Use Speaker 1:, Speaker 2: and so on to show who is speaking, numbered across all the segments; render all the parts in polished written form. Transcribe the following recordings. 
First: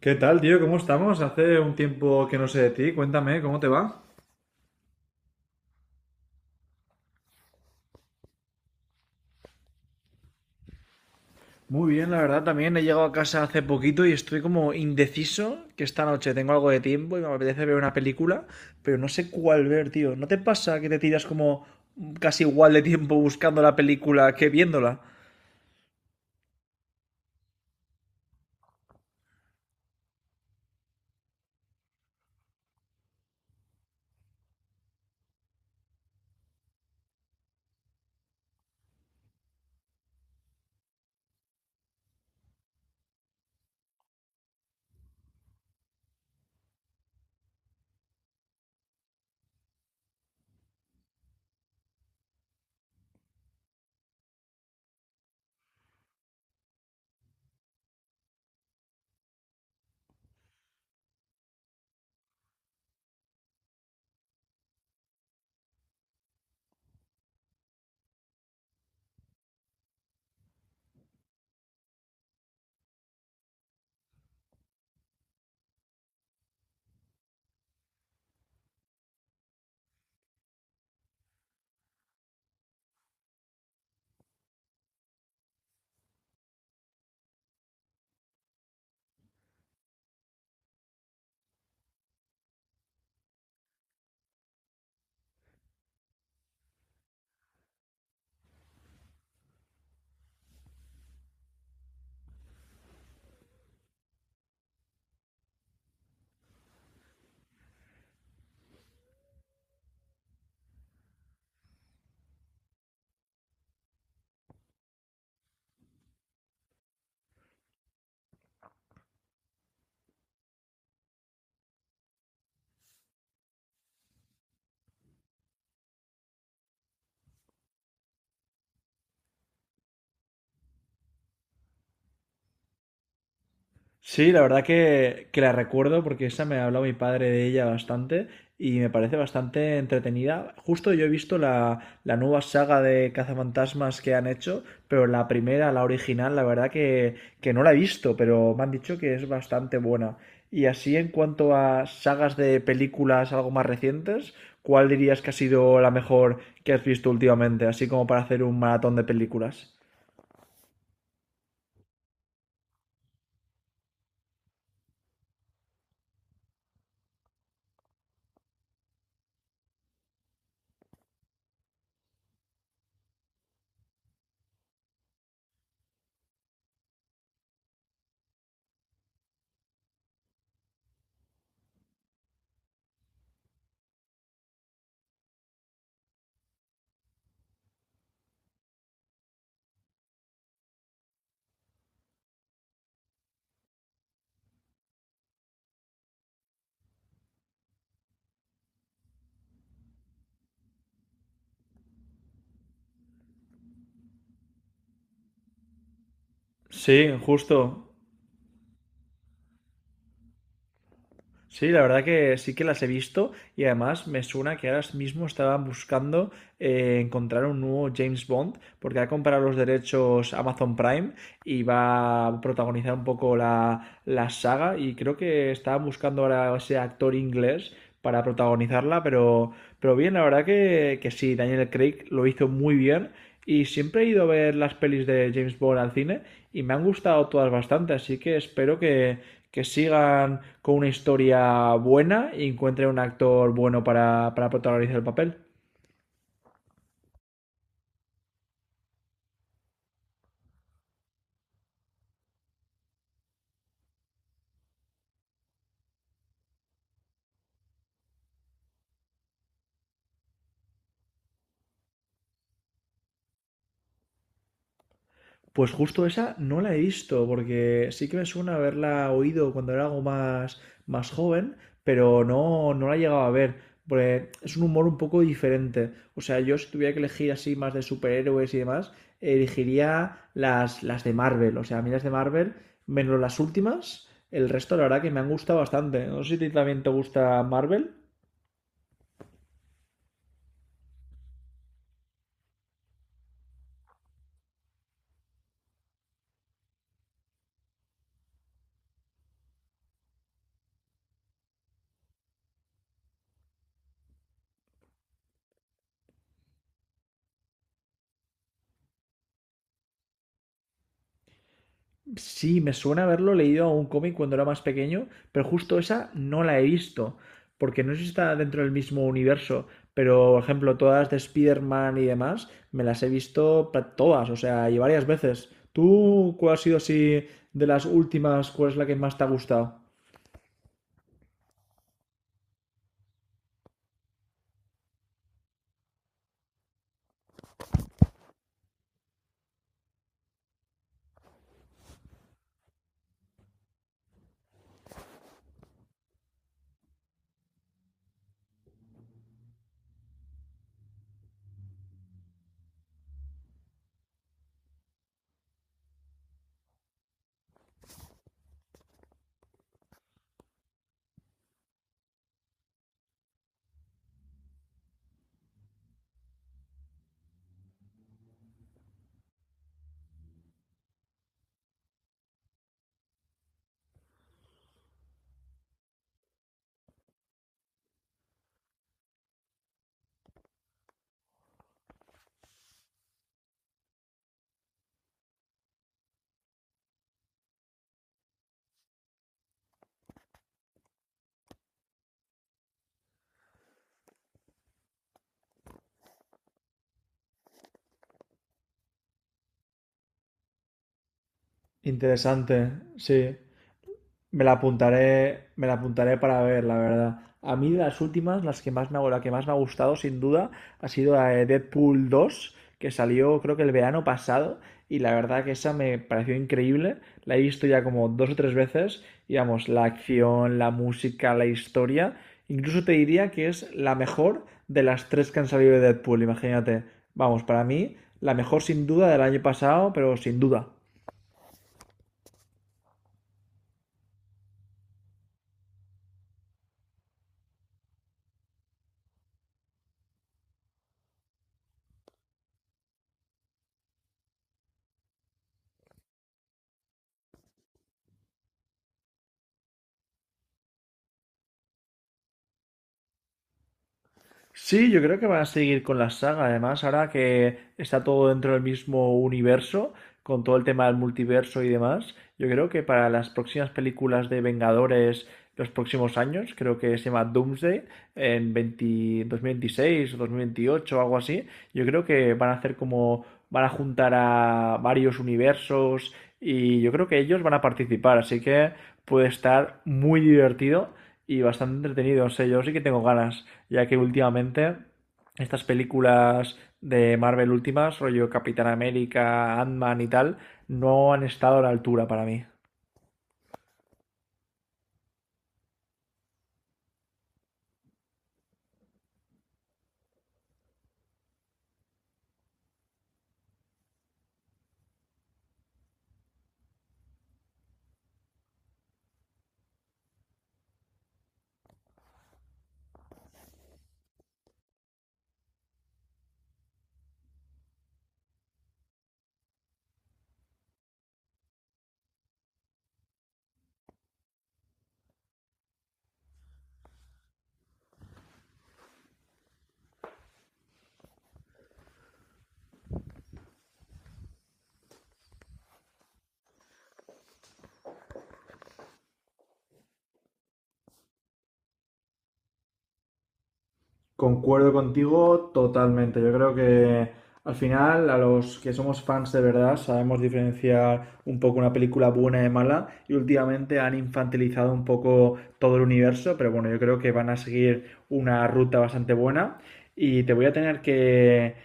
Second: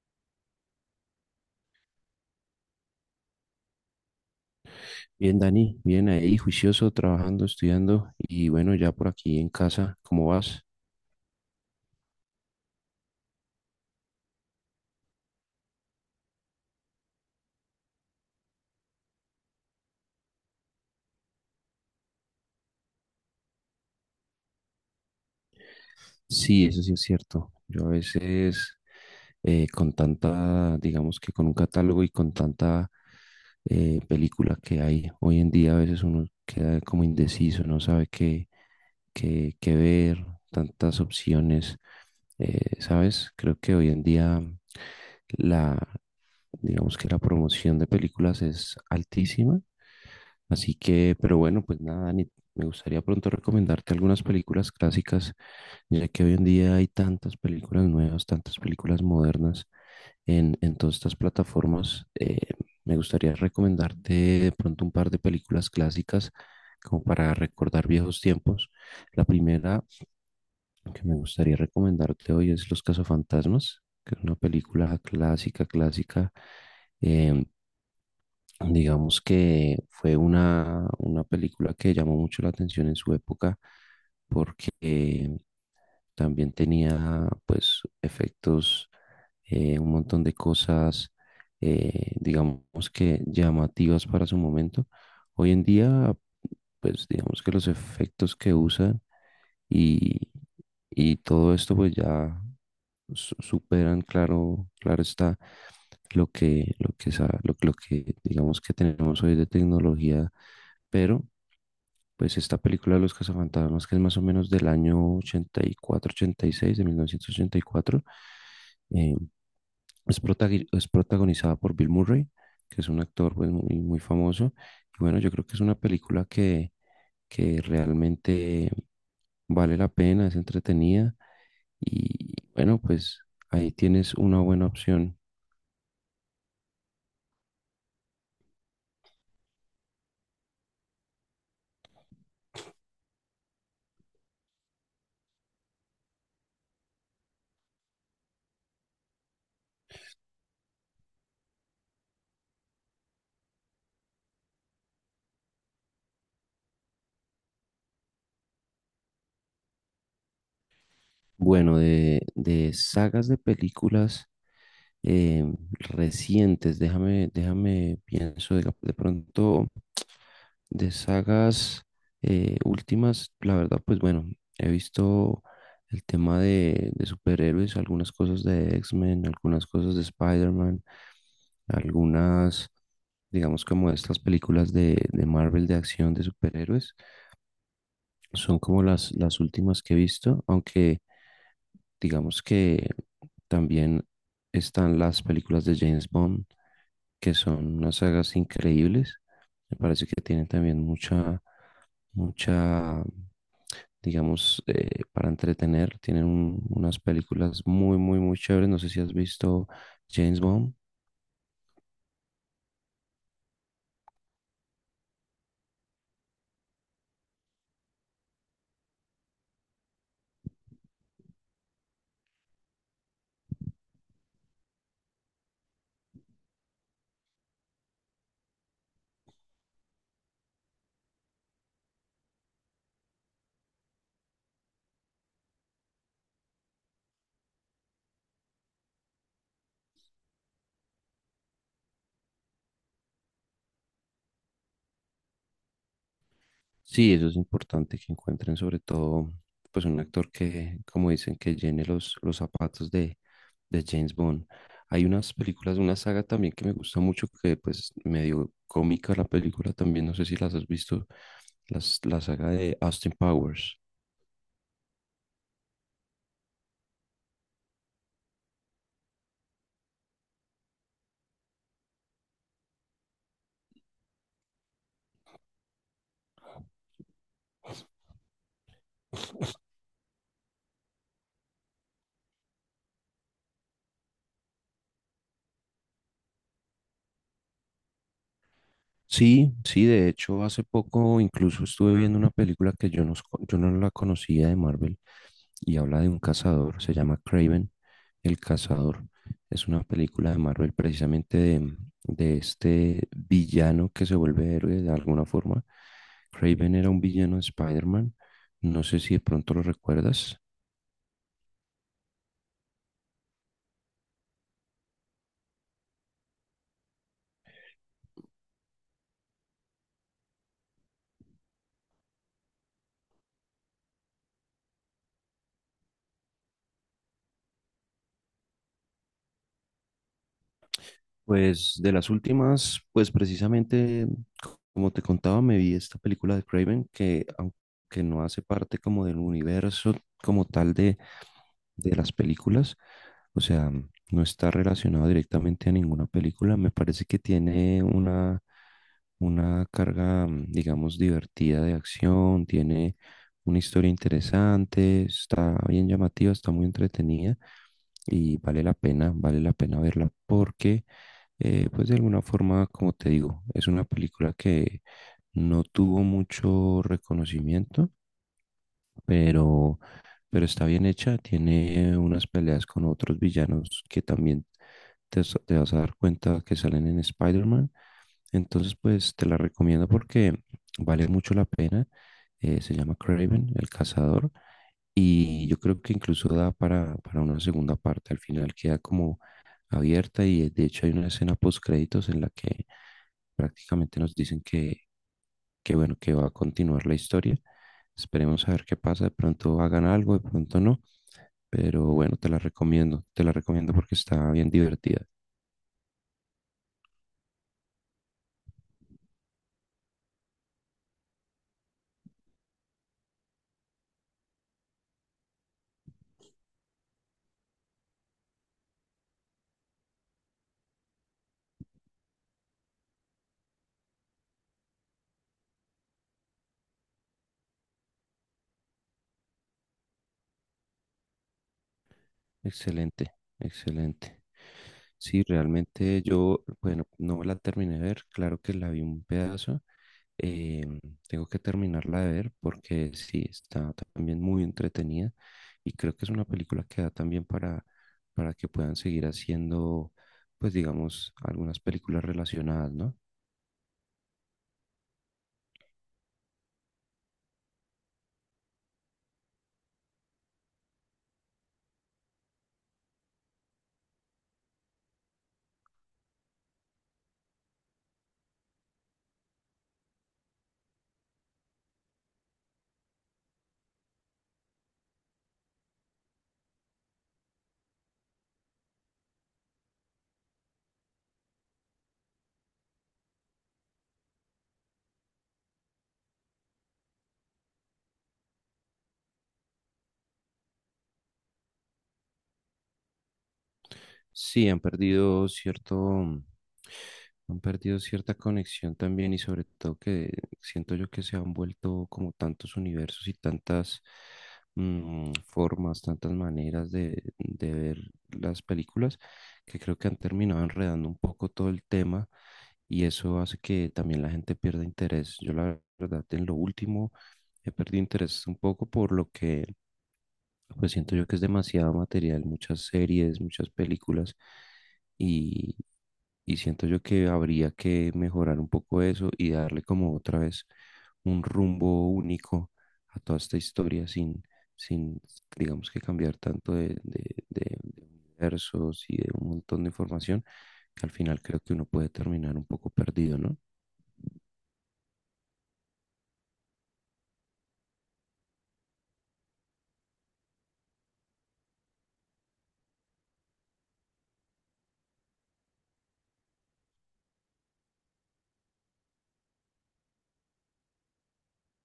Speaker 1: ¿Qué tal, tío? ¿Cómo estamos? Hace un tiempo que no sé de ti. Cuéntame, ¿cómo te va?
Speaker 2: Bien, Dani, bien ahí, juicioso, trabajando, estudiando y bueno, ya por aquí en casa, ¿cómo vas?
Speaker 1: Muy bien, la verdad, también he llegado a casa hace poquito y estoy como indeciso que esta noche tengo algo de tiempo y me apetece ver una película, pero no sé cuál ver, tío. ¿No te pasa que te tiras como casi igual de tiempo buscando la película que viéndola?
Speaker 2: Sí, eso sí es cierto. Yo a veces con tanta, digamos que con un catálogo y con tanta película que hay hoy en día, a veces uno queda como indeciso, no sabe qué, qué ver, tantas opciones, ¿sabes? Creo que hoy en día la, digamos que la promoción de películas es altísima. Así que, pero bueno, pues nada, Dani, me gustaría pronto recomendarte algunas películas clásicas, ya que hoy en día hay tantas películas nuevas, tantas películas modernas en todas estas plataformas. Me gustaría recomendarte de pronto un par de películas clásicas como para recordar viejos tiempos. La primera que me gustaría recomendarte hoy es Los Cazafantasmas, que es una película clásica, clásica. em, Digamos que fue una película que llamó mucho la atención en su época porque también tenía pues efectos, un montón de cosas, digamos que llamativas para su momento. Hoy en día pues digamos que los efectos que usan y, y todo esto pues ya superan, claro, claro está lo que, lo que digamos que tenemos hoy de tecnología, pero pues esta película de Los Cazafantasmas, que es más o menos del año ochenta ochenta y cuatro ochenta y seis de 1984, eh, es, es protagonizada por Bill Murray, que es un actor pues, muy, muy famoso. Y bueno, yo creo que es una película que realmente vale la pena, es entretenida y bueno, pues ahí tienes
Speaker 1: Sí,
Speaker 2: una
Speaker 1: la verdad
Speaker 2: buena opción.
Speaker 1: que la recuerdo porque esa me ha hablado mi padre de ella bastante y me parece bastante entretenida. Justo yo he visto la nueva saga de cazafantasmas que han hecho, pero la primera, la original, la verdad que no la he visto, pero me han dicho que es bastante buena. Y así en cuanto a sagas de películas algo más recientes, ¿cuál dirías que ha sido la mejor que has visto últimamente? Así como para hacer un maratón de películas.
Speaker 2: Bueno, de sagas de películas eh, recientes, déjame, pienso de pronto de sagas últimas, la verdad, pues bueno, he visto el tema de superhéroes, algunas cosas de X-Men, algunas cosas de Spider-Man, algunas digamos como estas películas de Marvel de acción de superhéroes, son como las últimas que he visto, aunque digamos que también están las películas de James Bond, que son unas sagas increíbles. Me parece que tienen también mucha, mucha, digamos, para entretener. Tienen
Speaker 1: Sí,
Speaker 2: unas películas
Speaker 1: justo.
Speaker 2: muy, muy, muy chéveres. No sé si has visto James Bond.
Speaker 1: Sí, la verdad que sí que las he visto y además me suena que ahora mismo estaban buscando encontrar un nuevo James Bond porque ha comprado los derechos Amazon Prime y va a protagonizar un poco la saga y creo que estaban buscando ahora ese actor inglés para protagonizarla, pero bien, la verdad que sí, Daniel Craig lo hizo muy bien y siempre he ido a ver las pelis de James Bond al cine y me han gustado todas bastante, así que espero que sigan con una historia buena y encuentren un actor bueno para protagonizar el papel.
Speaker 2: Sí, eso es importante que encuentren sobre todo pues un actor que, como dicen, que llene los zapatos de James Bond. Hay unas películas, una saga también que me gusta mucho, que pues medio cómica la película también, no sé si las has visto, las, la saga de Austin Powers.
Speaker 1: Pues justo esa no la he visto, porque sí que me suena haberla oído cuando era algo más, más joven, pero no, no la he llegado a ver. Porque es un humor un poco diferente. O sea, yo si tuviera que elegir así más de superhéroes y demás, elegiría las de Marvel. O sea, a mí las de Marvel, menos las últimas, el resto la verdad que me han gustado bastante. No sé si a ti también te gusta Marvel.
Speaker 2: Sí, sí, de hecho hace poco incluso estuve viendo una película que yo no la conocía de Marvel y habla de un cazador, se llama Kraven el Cazador. Es una película de Marvel precisamente de este villano que se vuelve héroe de alguna forma. Kraven era un villano de Spider-Man, no sé si de pronto lo recuerdas.
Speaker 1: Sí, me suena haberlo leído a un cómic cuando era más pequeño, pero justo esa no la he visto, porque no sé si está dentro del mismo universo, pero por ejemplo, todas de Spider-Man y demás, me las he visto todas, o sea, y varias veces. ¿Tú cuál ha sido así de las últimas, cuál es la que más te ha gustado?
Speaker 2: Pues de las últimas, pues precisamente, como te contaba, me vi esta película de Kraven que aunque no hace parte como del universo como tal de las películas. O sea, no está relacionado directamente a ninguna película. Me parece que tiene una carga, mm, digamos, divertida de acción, tiene una historia interesante, está bien llamativa, está muy entretenida y vale la pena verla porque, pues de alguna forma, como te digo, es una película que no tuvo mucho reconocimiento, pero pero está bien hecha. Tiene unas peleas con otros villanos que también te vas a dar cuenta que salen en Spider-Man. Entonces, pues te la recomiendo porque vale mucho la pena. Se llama Kraven el cazador. Y yo creo que incluso da para una segunda parte. Al final queda como abierta y de hecho hay una escena post créditos en la que prácticamente nos dicen que bueno, que va a continuar la historia. Esperemos a ver qué pasa. De pronto hagan algo, de pronto no. Pero bueno,
Speaker 1: Interesante,
Speaker 2: te la
Speaker 1: sí.
Speaker 2: recomiendo porque está bien divertida.
Speaker 1: Me la apuntaré para ver, la verdad. A mí de las últimas, las que más me, ha- la que más me ha gustado, sin duda, ha sido la de Deadpool dos que salió creo que el verano pasado, y la verdad que esa me pareció increíble. La he visto ya como dos o tres veces, y vamos, la acción, la música, la historia, incluso te diría que es la mejor de las tres que han salido de Deadpool, imagínate. Vamos, para mí, la mejor sin duda del año pasado, pero sin duda.
Speaker 2: Excelente, excelente. Sí, realmente yo, bueno, no me la terminé de ver, claro que la vi un pedazo. eh, Tengo que terminarla de ver porque sí, está también muy entretenida y creo que es una película que da también para que puedan seguir haciendo, pues digamos, algunas películas relacionadas, ¿no?
Speaker 1: Sí, yo creo que van a seguir con la saga. Además, ahora que está todo dentro del mismo universo, con todo el tema del multiverso y demás, yo creo que para las próximas películas de Vengadores, los próximos años, creo que se llama Doomsday, en veinte dos mil 2026 o dos mil o algo así, yo creo que van a hacer como, van a juntar a varios universos y yo creo que ellos van a participar. Así que puede estar muy divertido y bastante entretenido. No sé, yo sí que tengo ganas ya que últimamente estas películas de Marvel últimas, rollo Capitán América, Ant-Man y tal, no han estado a la altura para mí.
Speaker 2: Sí, han perdido cierto, mm, han perdido cierta conexión también y sobre todo que siento yo que se han vuelto como tantos universos y tantas formas, tantas maneras de ver las películas que creo que han terminado enredando un poco todo el tema y eso hace que también la gente pierda interés. Yo la verdad en lo último he perdido interés un poco por lo que pues siento yo que es demasiado material, muchas series, muchas películas y, y siento yo que habría que mejorar un poco eso y darle como otra vez un rumbo único a toda esta historia sin digamos que cambiar tanto de universos y de un montón de información que al final creo que uno puede terminar un poco perdido, ¿no?
Speaker 1: Concuerdo contigo totalmente. Yo creo que al final a los que somos fans de verdad sabemos diferenciar un poco una película buena de mala y últimamente han infantilizado un poco todo el universo, pero bueno, yo creo que van a seguir una ruta bastante buena y te voy a tener que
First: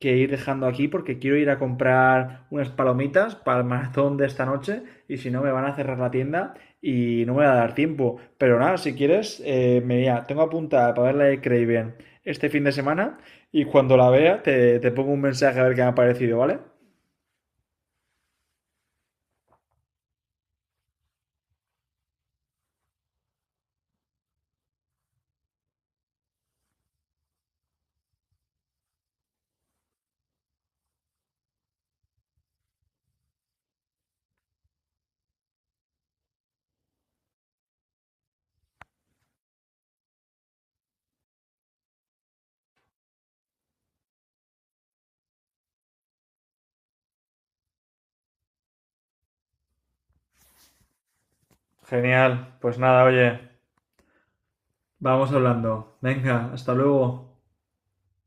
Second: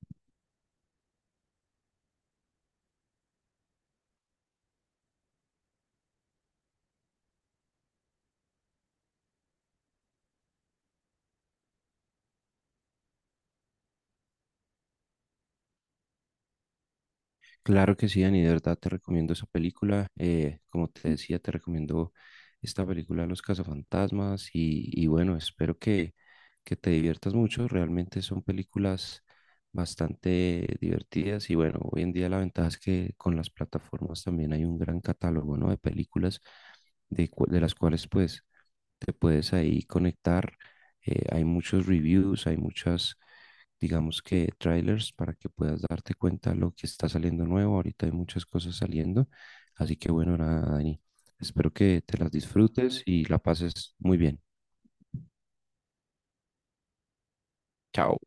Speaker 1: que ir dejando aquí porque quiero ir a comprar unas palomitas para el maratón de esta noche y si no me van a cerrar la tienda y no me va a dar tiempo. Pero nada, si quieres, mira, tengo apuntada para ver la de Craven este fin de semana y cuando la vea te, te pongo un mensaje a ver qué me ha parecido, ¿vale?
Speaker 2: Claro que sí, Dani, de verdad te recomiendo esa película. Como te decía, te recomiendo esta película Los Cazafantasmas y bueno, espero que te diviertas mucho. Realmente son películas bastante divertidas y bueno, hoy en día la ventaja es que con las plataformas también hay un gran catálogo, ¿no? de películas de, de las cuales pues te puedes ahí conectar. Hay muchos reviews, hay muchas digamos que trailers para que puedas darte cuenta lo que está saliendo nuevo. Ahorita hay muchas cosas saliendo, así que bueno, nada, Dani. Espero que te las
Speaker 1: Genial, pues
Speaker 2: disfrutes
Speaker 1: nada,
Speaker 2: y
Speaker 1: oye,
Speaker 2: la pases muy bien.
Speaker 1: vamos hablando. Venga, hasta luego.
Speaker 2: Chao.